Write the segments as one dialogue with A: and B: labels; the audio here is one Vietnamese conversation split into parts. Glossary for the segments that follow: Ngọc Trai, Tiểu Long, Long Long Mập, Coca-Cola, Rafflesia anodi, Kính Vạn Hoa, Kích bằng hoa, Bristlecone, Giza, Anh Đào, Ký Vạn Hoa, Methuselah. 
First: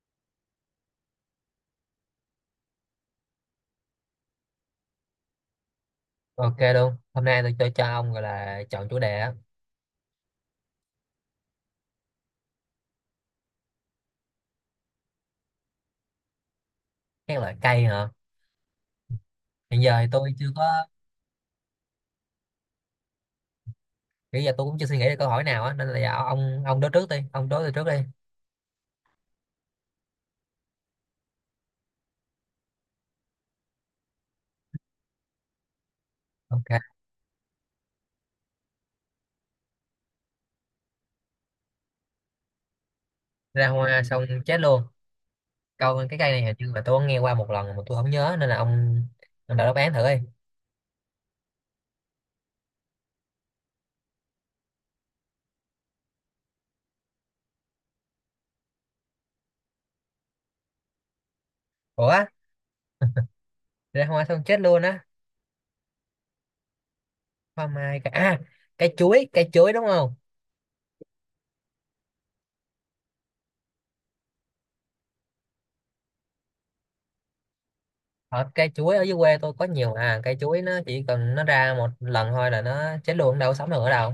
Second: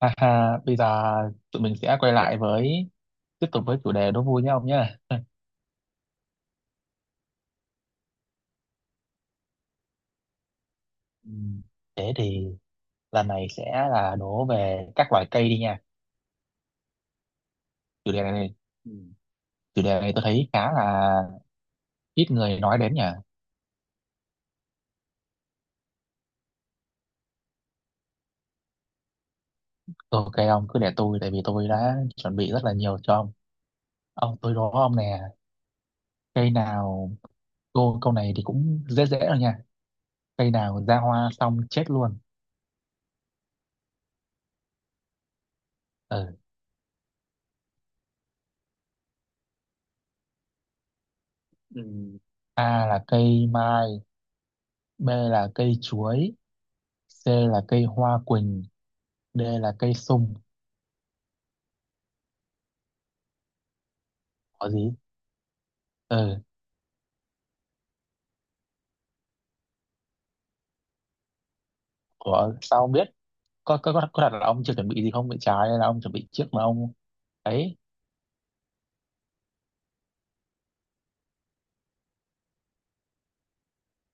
A: Ha ha, bây giờ tụi mình sẽ quay lại với tiếp tục với chủ đề đố vui nhá ông nhá.
B: Ok luôn. Hôm nay tôi cho ông gọi là chọn chủ đề á.
A: Ừ, thế thì lần này sẽ là đố về các loại cây đi nha.
B: Các loại cây hả?
A: Chủ đề này Ừ.
B: Hiện
A: Chủ
B: giờ
A: đề
B: thì
A: này tôi
B: tôi
A: thấy
B: chưa có,
A: khá là ít người nói đến nhỉ.
B: bây giờ tôi cũng chưa suy nghĩ được câu hỏi nào á, nên là giờ ông đối trước đi, ông đối tôi trước đi.
A: Ok, ông cứ để tôi, tại vì tôi đã chuẩn bị rất là nhiều cho ông. Ông tôi đố ông nè, cây
B: Ok.
A: nào câu này thì cũng dễ dễ rồi nha. Cây nào ra hoa xong chết luôn.
B: Ra hoa xong chết luôn. Câu cái cây
A: Ừ.
B: này hình như là tôi có nghe qua một lần mà tôi không nhớ, nên là ông đọc đáp án thử đi.
A: Ừ. A là cây mai, B là cây chuối, C là cây hoa quỳnh, D là cây sung.
B: Ủa, ra hoa xong chết
A: Có
B: luôn
A: gì,
B: á.
A: ừ,
B: Hoa mai cả à, cây chuối đúng không?
A: của sao ông biết, có đặt là ông chưa chuẩn bị gì không bị trái hay là ông chuẩn bị trước mà ông ấy.
B: Ở cây chuối ở dưới quê tôi có nhiều à, cây chuối nó chỉ cần nó ra một lần thôi là nó chết luôn, đâu có sống được ở đâu.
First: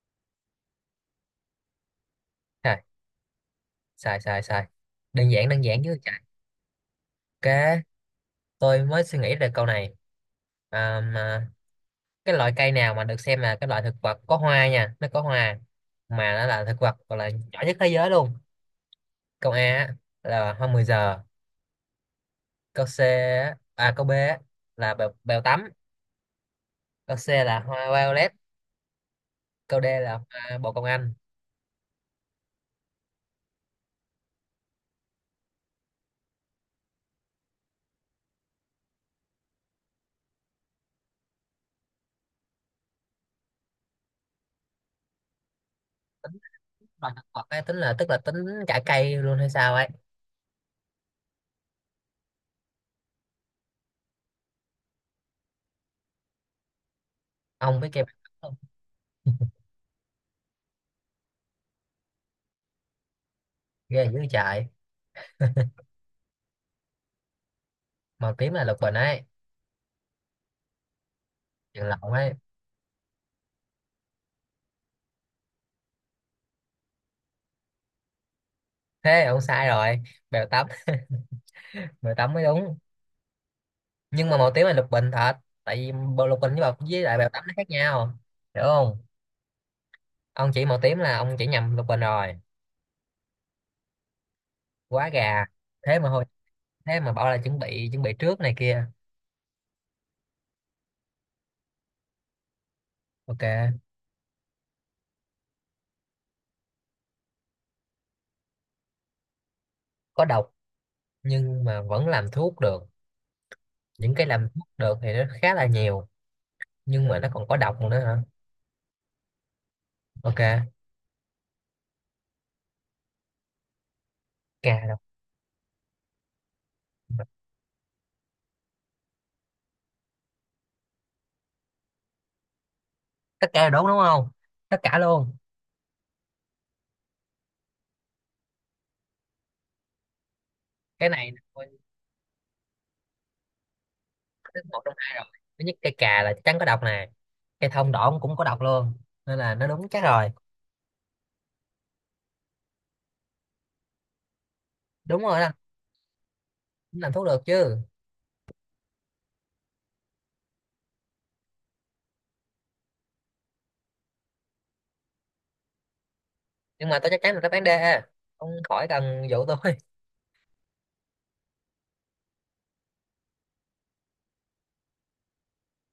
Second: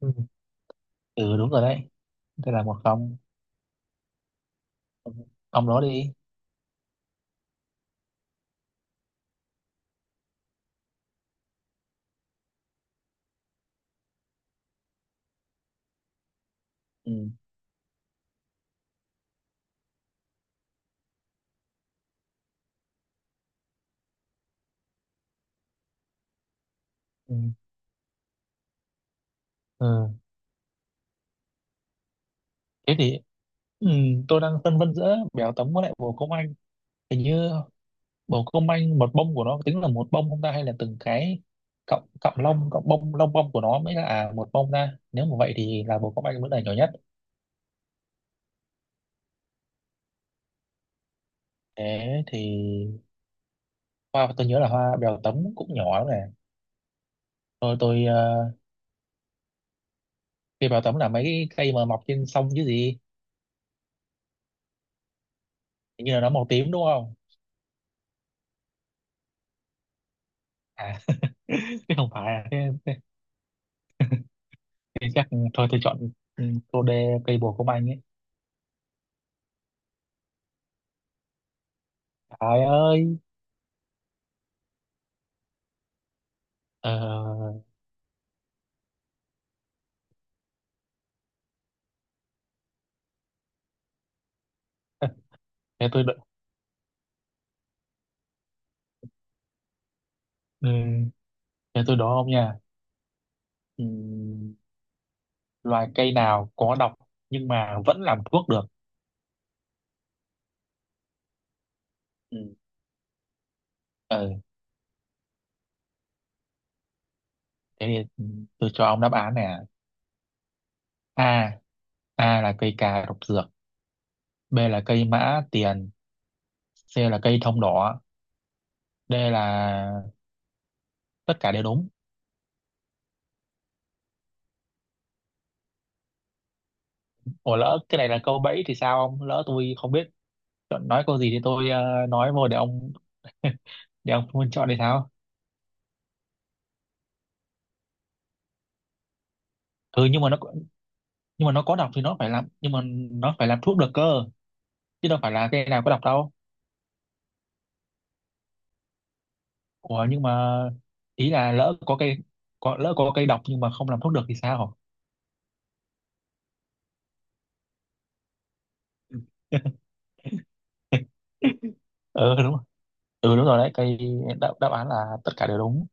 A: Ừ. Ừ đúng rồi đấy, đây là một
B: À,
A: không
B: sai sai sai, đơn giản đơn
A: Ông đó
B: giản chứ
A: đi.
B: chạy. Ok, tôi mới suy nghĩ ra câu này. À, mà cái loại cây nào mà được xem là cái loại thực vật có hoa nha, nó có hoa mà nó là thực vật gọi là
A: Ừ.
B: nhỏ nhất thế giới luôn. Câu A á, là hoa 10 giờ. Câu B á, là bèo, bèo tắm. Câu C
A: Ừ.
B: là hoa violet. Câu D
A: Ừ,
B: là hoa bồ công anh.
A: thế thì ừ, tôi đang phân vân giữa béo tấm với lại bồ công anh, hình như bồ công anh một bông của nó tính là một bông không ta, hay là từng cái cọng cọng lông cọng bông lông bông của nó mới là à, một bông ta, nếu mà vậy thì là bồ công anh vẫn là nhỏ nhất.
B: Tính loại thực vật ấy, tính là tức là tính cả cây luôn hay sao ấy.
A: Thế thì hoa tôi nhớ là hoa bèo tấm cũng nhỏ lắm nè. Tôi
B: Ông biết cây
A: tôi
B: bèo tắm
A: ờ,
B: không?
A: cây bèo tấm là mấy cái cây mà mọc trên sông chứ gì.
B: Ghê dữ chạy.
A: Hình như là nó màu tím đúng không?
B: Màu tím là lục bình ấy,
A: À,
B: chuyện
A: chứ không
B: lộn
A: phải
B: ấy.
A: à. Thế, thế chắc thôi tôi chọn ừ, cô đê cây bồ công anh ấy.
B: Thế ông sai rồi, bèo tắm, bèo tắm mới
A: Trời
B: đúng.
A: ơi.
B: Nhưng mà màu tím là lục bình thật, tại vì bộ lục bình với bọc với lại bèo tắm nó
A: Ờ,
B: khác nhau, hiểu không. Ông chỉ màu tím là ông chỉ nhầm lục bình rồi, quá gà.
A: thế
B: thế
A: tôi
B: mà
A: đo-
B: hồi thế mà bảo là chuẩn bị, chuẩn bị trước này kia.
A: ừ, thế tôi đố ông nha.
B: Ok.
A: Ừ, loài cây nào có độc nhưng mà vẫn làm thuốc được?
B: Có độc nhưng mà vẫn làm
A: Ừ.
B: thuốc được? Những cái
A: Ừ,
B: làm thuốc được thì nó khá là nhiều, nhưng mà nó còn có độc
A: thế
B: nữa hả?
A: thì ừ, tôi cho ông đáp án nè.
B: Ok,
A: A. A là cây cà độc dược. B
B: gà
A: là
B: độc.
A: cây mã tiền, C là cây thông đỏ, D là tất cả đều đúng.
B: Tất cả là đúng đúng không? Tất cả luôn.
A: Ủa lỡ cái này là câu bẫy thì sao, ông lỡ tôi không biết chọn nói
B: Cái
A: câu gì
B: này
A: thì tôi ờ, nói vô để ông để ông Phương
B: thứ
A: chọn thì
B: một trong
A: sao.
B: hai rồi, thứ nhất cây cà là chắc chắn có độc nè, cây thông đỏ cũng có độc luôn, nên là nó đúng chắc
A: Ừ nhưng mà
B: rồi.
A: nó, nhưng mà nó có độc thì nó phải làm, nhưng mà nó phải làm thuốc được cơ, chứ đâu
B: Đúng
A: phải
B: rồi đó,
A: là cây nào có độc đâu.
B: cũng làm thuốc được chứ.
A: Ủa nhưng mà ý là lỡ có cây, có lỡ có cây độc nhưng mà không làm thuốc được thì sao.
B: Nhưng mà tôi chắc chắn là đáp án D, ông khỏi cần dụ tôi.
A: Ừ đúng, ừ đúng rồi đấy cây, đáp án là tất cả đều đúng,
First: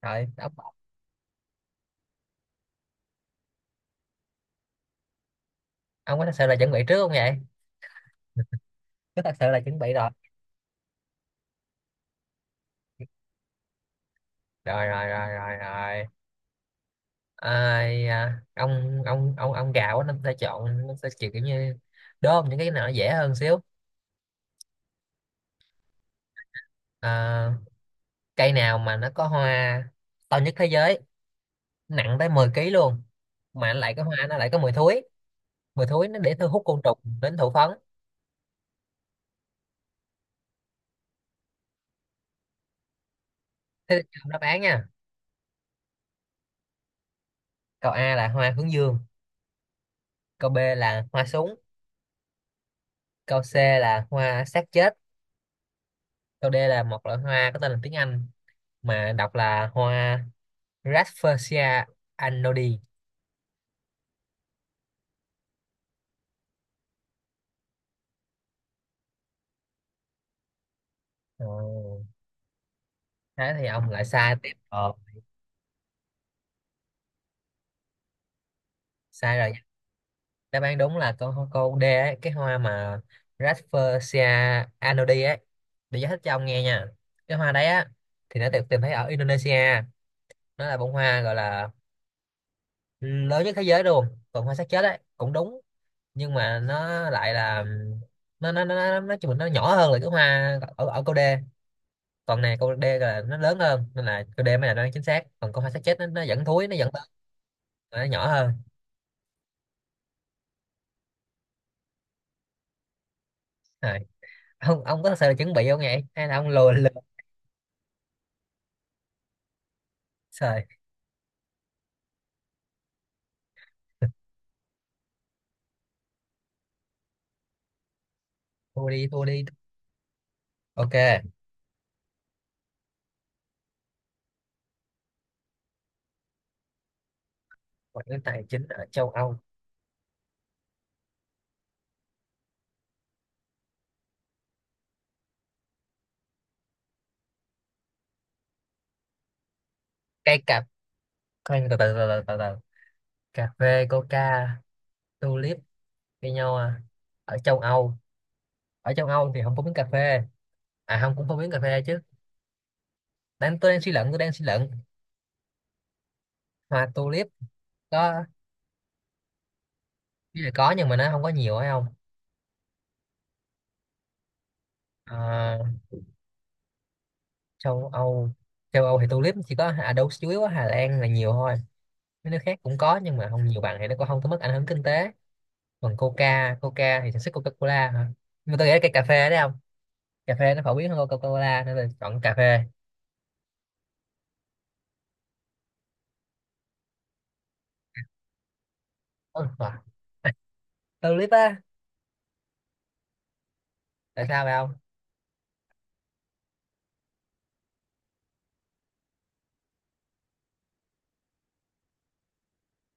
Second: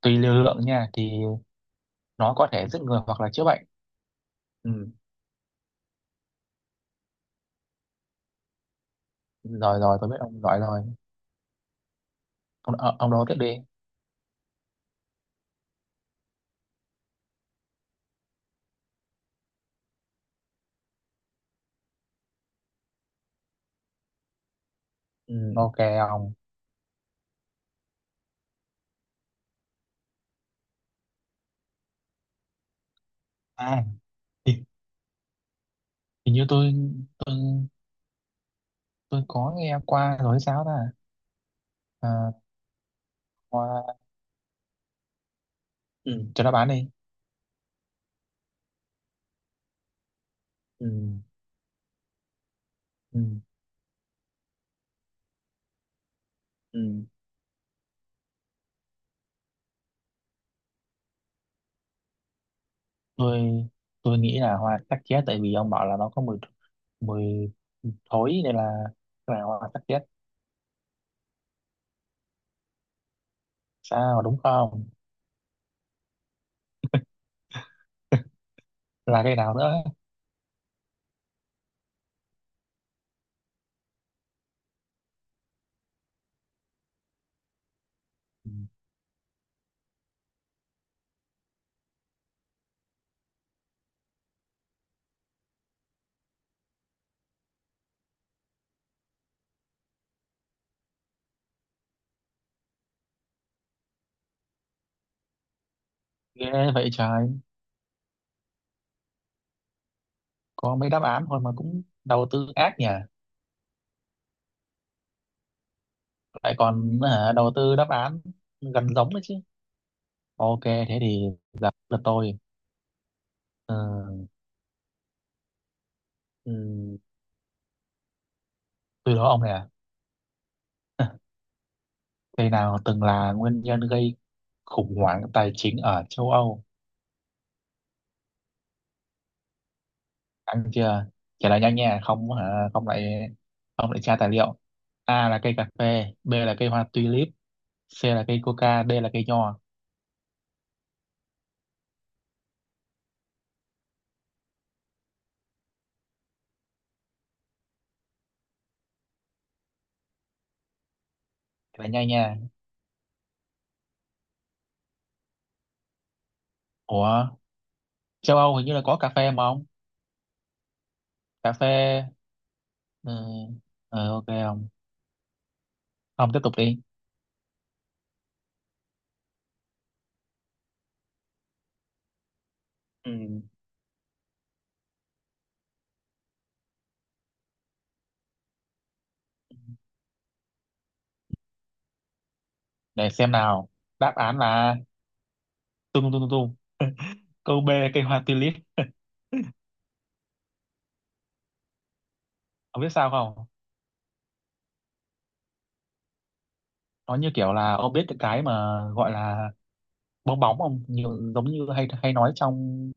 A: tùy
B: Rồi
A: liều
B: ông
A: lượng nha, thì nó có thể giết người hoặc là chữa bệnh. Ừ.
B: ông có thật sự là chuẩn bị trước không vậy? Có thật sự là chuẩn
A: Rồi
B: bị?
A: rồi,
B: Rồi
A: tôi biết ông gọi rồi, ông ờ, ông đố tiếp đi.
B: rồi rồi rồi rồi rồi. Ai, à, ông gạo á, nó sẽ chọn nó sẽ chịu kiểu như đốm những cái nào nó dễ hơn xíu.
A: Ừ, ok ông.
B: À, cây nào mà nó có hoa to nhất thế giới, nặng tới 10 ký luôn, mà nó
A: À
B: lại có hoa, nó lại có
A: thì,
B: mùi thối, mùi thối nó
A: thì
B: để
A: như
B: thu hút
A: tôi,
B: côn trùng
A: tôi
B: đến thụ phấn.
A: tôi có nghe qua rồi hay sao ta, à, hoa,
B: Thế thì đáp án nha.
A: ừ, cho nó bán đi.
B: Câu A là hoa hướng dương. Câu B
A: Ừ,
B: là hoa súng.
A: ừ,
B: Câu C là hoa xác chết. Câu D là một
A: ừ.
B: loại hoa có tên là tiếng Anh mà đọc là hoa Rafflesia anodi.
A: tôi tôi nghĩ là hoa sắc chết tại vì ông bảo là nó có mùi, mùi thối nên là cái này hoa sắc chết.
B: Ồ, thế thì ông lại
A: Sao
B: sai
A: đúng
B: tiếp
A: không
B: ờ,
A: là cái
B: sai rồi.
A: nào nữa.
B: Đáp án đúng là câu câu D ấy, cái hoa mà Rafflesia anodi ấy. Để giải thích cho ông nghe nha, cái hoa đấy á thì nó
A: Ừ,
B: được tìm thấy ở Indonesia, nó là bông hoa gọi là lớn nhất thế giới luôn. Còn hoa xác chết ấy cũng đúng, nhưng mà nó lại là, nó nói chung là nó nhỏ hơn là cái hoa ở ở câu D. Còn này câu D là nó lớn hơn nên là câu D mới là đoán chính xác, còn câu hoa xác chết nó vẫn thúi,
A: ghê
B: nó
A: vậy
B: vẫn bớt,
A: trời,
B: nó nhỏ hơn.
A: có mấy đáp án thôi mà cũng đầu tư ác nhỉ.
B: Rồi ông có thật sự là chuẩn bị không vậy hay là ông
A: Lại
B: lùa lừa.
A: còn hả, đầu tư đáp án gần giống đấy chứ. Ok,
B: Trời,
A: thế thì gặp lượt tôi. Ờ, ừm,
B: thua đi
A: tôi
B: thua
A: đố ông
B: đi.
A: này à.
B: Ok,
A: Cây nào từng là nguyên nhân gây khủng hoảng tài chính ở châu Âu?
B: ngoại ngữ tài chính ở châu Âu.
A: Ăn chưa? Trả lời nhanh nha, không hả? Không lại tra tài liệu. A là cây cà phê, B là cây hoa tulip, C là cây coca, D là cây nho.
B: Cây cà. Cây từ từ từ từ từ từ. Cà phê, coca, tulip, cây nho à. Ở châu Âu. Ở châu Âu thì không phổ biến cà phê. À không, cũng phổ biến cà phê
A: Trả lời
B: chứ.
A: nhanh nha.
B: Đang tôi đang suy luận, tôi đang suy luận. Hoa
A: Ủa,
B: tulip có.
A: châu Âu hình như là có cà phê mà ông.
B: Ý là có nhưng mà nó không có
A: Cà
B: nhiều phải không?
A: phê, ừ, ừ, ok không? Ông
B: Ờ,
A: Ông tiếp tục đi.
B: châu Âu. Châu Âu thì tulip chỉ có à đâu chủ yếu ở Hà Lan là nhiều thôi. Mấy nước khác cũng có nhưng mà
A: Ừ.
B: không nhiều bằng thì nó cũng không có mức ảnh hưởng kinh tế. Còn coca, coca thì sản xuất Coca-Cola hả? Nhưng mà tôi nghĩ là cây cà phê đấy, không? Cà phê nó phổ biến hơn Coca-Cola nên là chọn cà phê.
A: Để xem nào. Đáp án là tung tung tung tung, câu B cây hoa tulip.
B: Ừ, à, tulip á.
A: Ông biết sao không,
B: Tại sao vậy ông?
A: nó như kiểu là ông biết cái mà gọi là bong bóng không, nhiều giống như hay hay nói trong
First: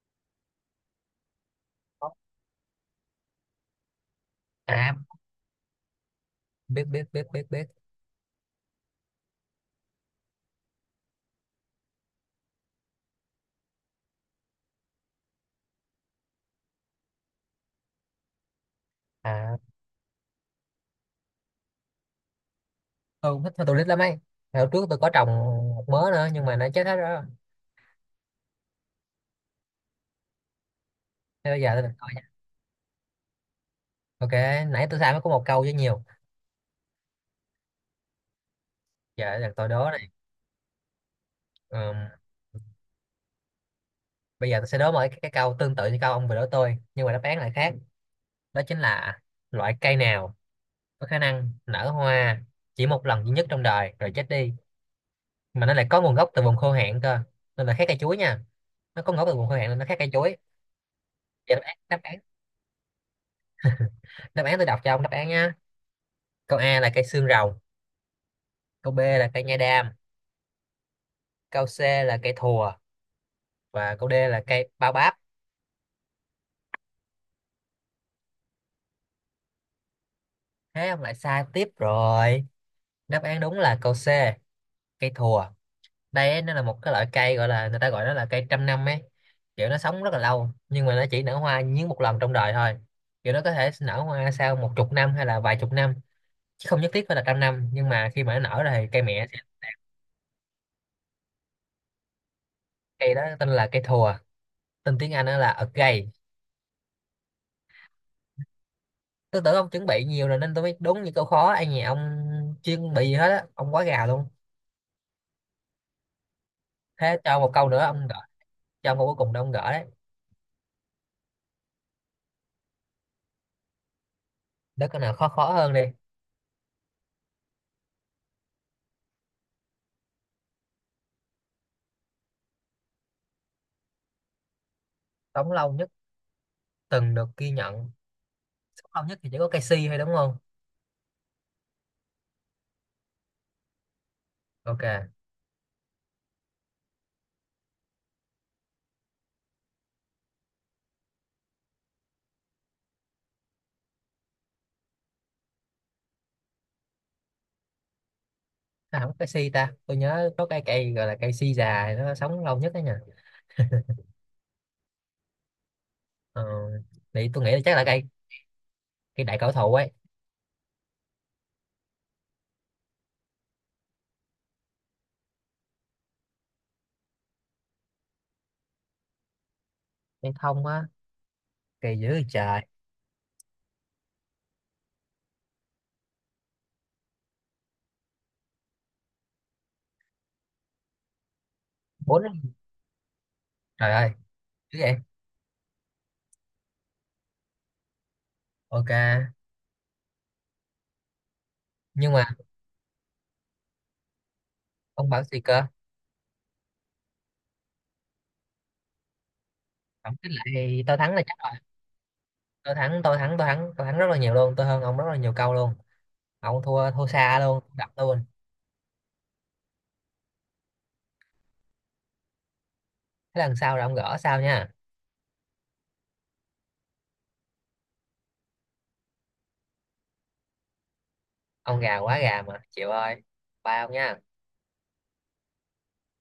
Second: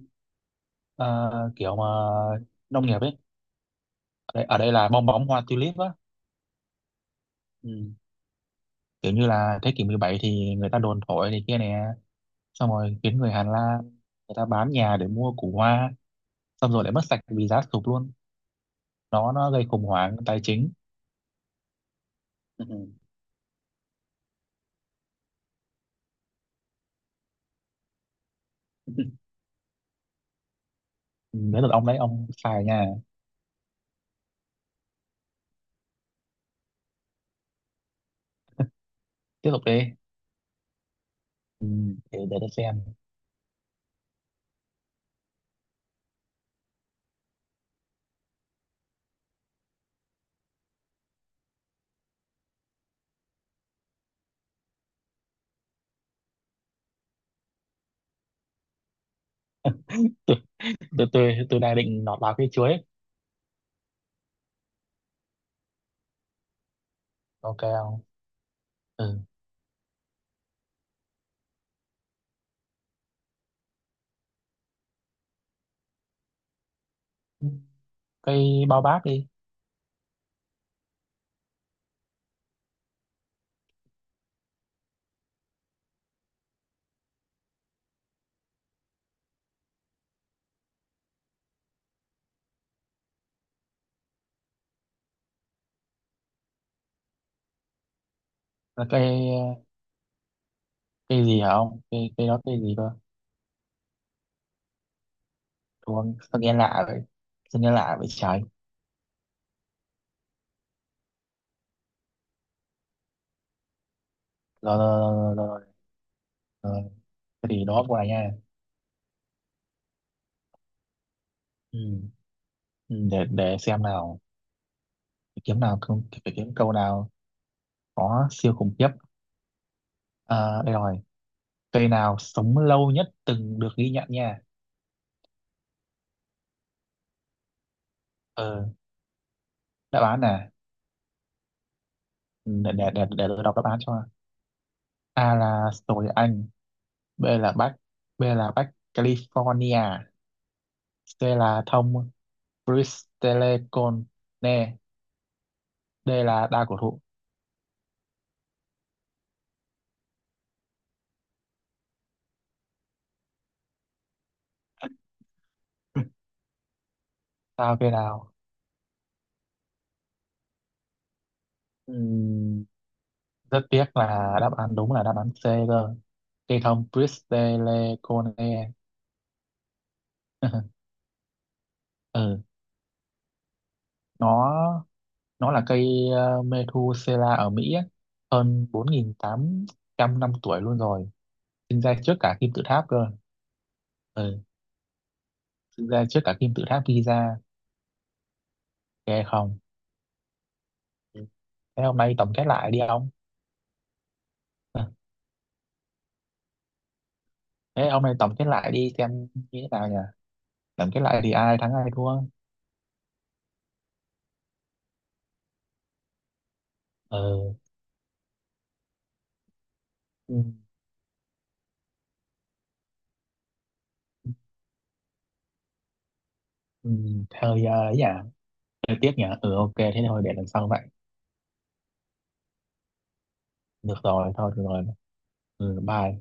A: ờ, kiểu mà nông nghiệp ấy, ở đây là
B: À,
A: bong bóng hoa tulip á.
B: biết biết biết biết biết.
A: Ừ. Kiểu như là thế kỷ 17 thì người ta đồn thổi này kia nè, xong rồi khiến người Hà Lan, người ta bán nhà để mua củ hoa, xong rồi lại mất sạch vì giá sụt luôn, nó
B: À,
A: gây khủng hoảng tài chính. Ừ.
B: tôi cũng thích hoa tulip lắm ấy, hồi trước tôi có trồng một mớ nữa nhưng mà nó chết hết rồi. Thế bây
A: Đến
B: giờ
A: lượt
B: tôi
A: ông
B: đặt
A: đấy,
B: coi
A: ông
B: nha.
A: xài nha.
B: Ok, nãy tôi sai mới có một câu với nhiều, giờ là
A: Tiếp tục
B: tôi
A: đi.
B: đố này.
A: Ừ.
B: Ừm,
A: Để tôi xem.
B: bây giờ tôi sẽ đố một cái câu tương tự như câu ông vừa đố tôi nhưng mà đáp án lại khác. Đó chính là loại cây nào có khả năng nở hoa chỉ một lần duy nhất trong đời rồi chết đi, mà nó lại có nguồn gốc từ vùng khô hạn cơ, nên là khác cây chuối nha. Nó có ngấu từ vùng hơi hạn nên nó khác cây chuối.
A: tôi tôi
B: Vậy
A: tôi
B: đáp án,
A: đang
B: đáp
A: định
B: án
A: nọt vào cây chuối ấy.
B: đáp án tôi đọc cho ông đáp án nhá. Câu A là cây xương rồng.
A: Ok không.
B: Câu B
A: Ừ.
B: là cây nha đam. Câu C là cây thùa. Và câu D là cây bao báp.
A: Cây bao bác đi.
B: Thế ông lại sai tiếp rồi. Đáp án đúng là câu C, cây thùa. Đây ấy, nó là một cái loại cây gọi là, người ta gọi nó là cây 100 năm ấy, kiểu nó sống rất là lâu nhưng mà nó chỉ nở hoa nhính một lần trong đời thôi. Kiểu nó có thể nở hoa sau một chục năm hay là vài chục năm, chứ không nhất thiết phải là 100 năm, nhưng mà khi mà nó nở rồi
A: Là
B: thì cây mẹ.
A: cây, cây gì hả ông cây cây đó cây gì cơ.
B: Cây đó tên là cây thùa, tên tiếng Anh đó là a
A: Đúng
B: gay.
A: không? Sao nghe lạ vậy, sao nghe lạ vậy trời.
B: Tôi tưởng ông chuẩn bị nhiều rồi nên tôi biết đúng những câu khó, ai nhà ông chuyên bị gì hết á, ông quá gà luôn.
A: Rồi rồi rồi rồi, rồi. Rồi.
B: Thế cho
A: Thế
B: một
A: thì
B: câu nữa
A: đó qua
B: ông gỡ.
A: nha.
B: Cho ông câu cuối cùng đó ông gỡ đấy.
A: Ừ. Ừ, để xem nào,
B: Để câu nào khó
A: phải
B: khó
A: kiếm
B: hơn
A: nào
B: đi.
A: không phải kiếm câu nào có siêu khủng khiếp, à, đây rồi. Cây nào sống lâu nhất từng được ghi nhận nha.
B: Sống lâu nhất từng được ghi nhận.
A: Ờ.
B: Sống lâu nhất thì chỉ có cây si thôi
A: Đáp
B: đúng
A: án
B: không?
A: nè. Ừ, để tôi đọc đáp án cho.
B: Ok.
A: A là sồi Anh, B là Bắc B là Bắc California, C là thông Bristlecone, D là đa cổ thụ.
B: À, không có cây si ta, tôi nhớ có cây, cây gọi là cây si già nó sống lâu nhất đấy nhỉ. Ờ, thì tôi nghĩ là chắc
A: Sao
B: là
A: cây
B: cây,
A: đào.
B: cây đại cổ thụ ấy.
A: Ừm, rất tiếc là đáp án đúng là đáp án C cơ, cây thông Bristlecone.
B: Cây thông á. Cây dữ
A: Ừ,
B: trời.
A: nó nó là cây Methuselah ở Mỹ ấy, hơn 4.800 năm tuổi luôn rồi, sinh ra trước cả
B: Bốn,
A: kim tự tháp cơ.
B: trời ơi.
A: Ừ,
B: Chứ vậy.
A: sinh ra trước cả kim tự tháp Giza.
B: Ok.
A: Ghê không. Thế hôm
B: Nhưng
A: nay
B: mà
A: tổng kết lại đi ông. Ờ,
B: ông bảo gì cơ?
A: thế hôm nay tổng kết lại đi xem như thế nào nhỉ?
B: Tổng kết lại thì
A: Tổng
B: tôi
A: kết
B: thắng
A: lại
B: là
A: thì
B: chắc
A: ai
B: rồi.
A: thắng ai thua?
B: Tôi thắng, tôi thắng, tôi thắng, tôi thắng rất là nhiều luôn, tôi hơn ông rất là nhiều câu luôn, ông thua, thua
A: Ờ,
B: xa luôn, đập luôn.
A: ừ,
B: Thế lần sau là ông gỡ sao nha.
A: ừ, thôi ờ, ấy nhỉ, hơi tiếc nhỉ. Ừ ok, thế thôi để lần sau vậy.
B: Ông gà, quá gà mà chịu ơi. Bye ông
A: Được
B: nha.
A: rồi, thôi được rồi. Ừ, bye.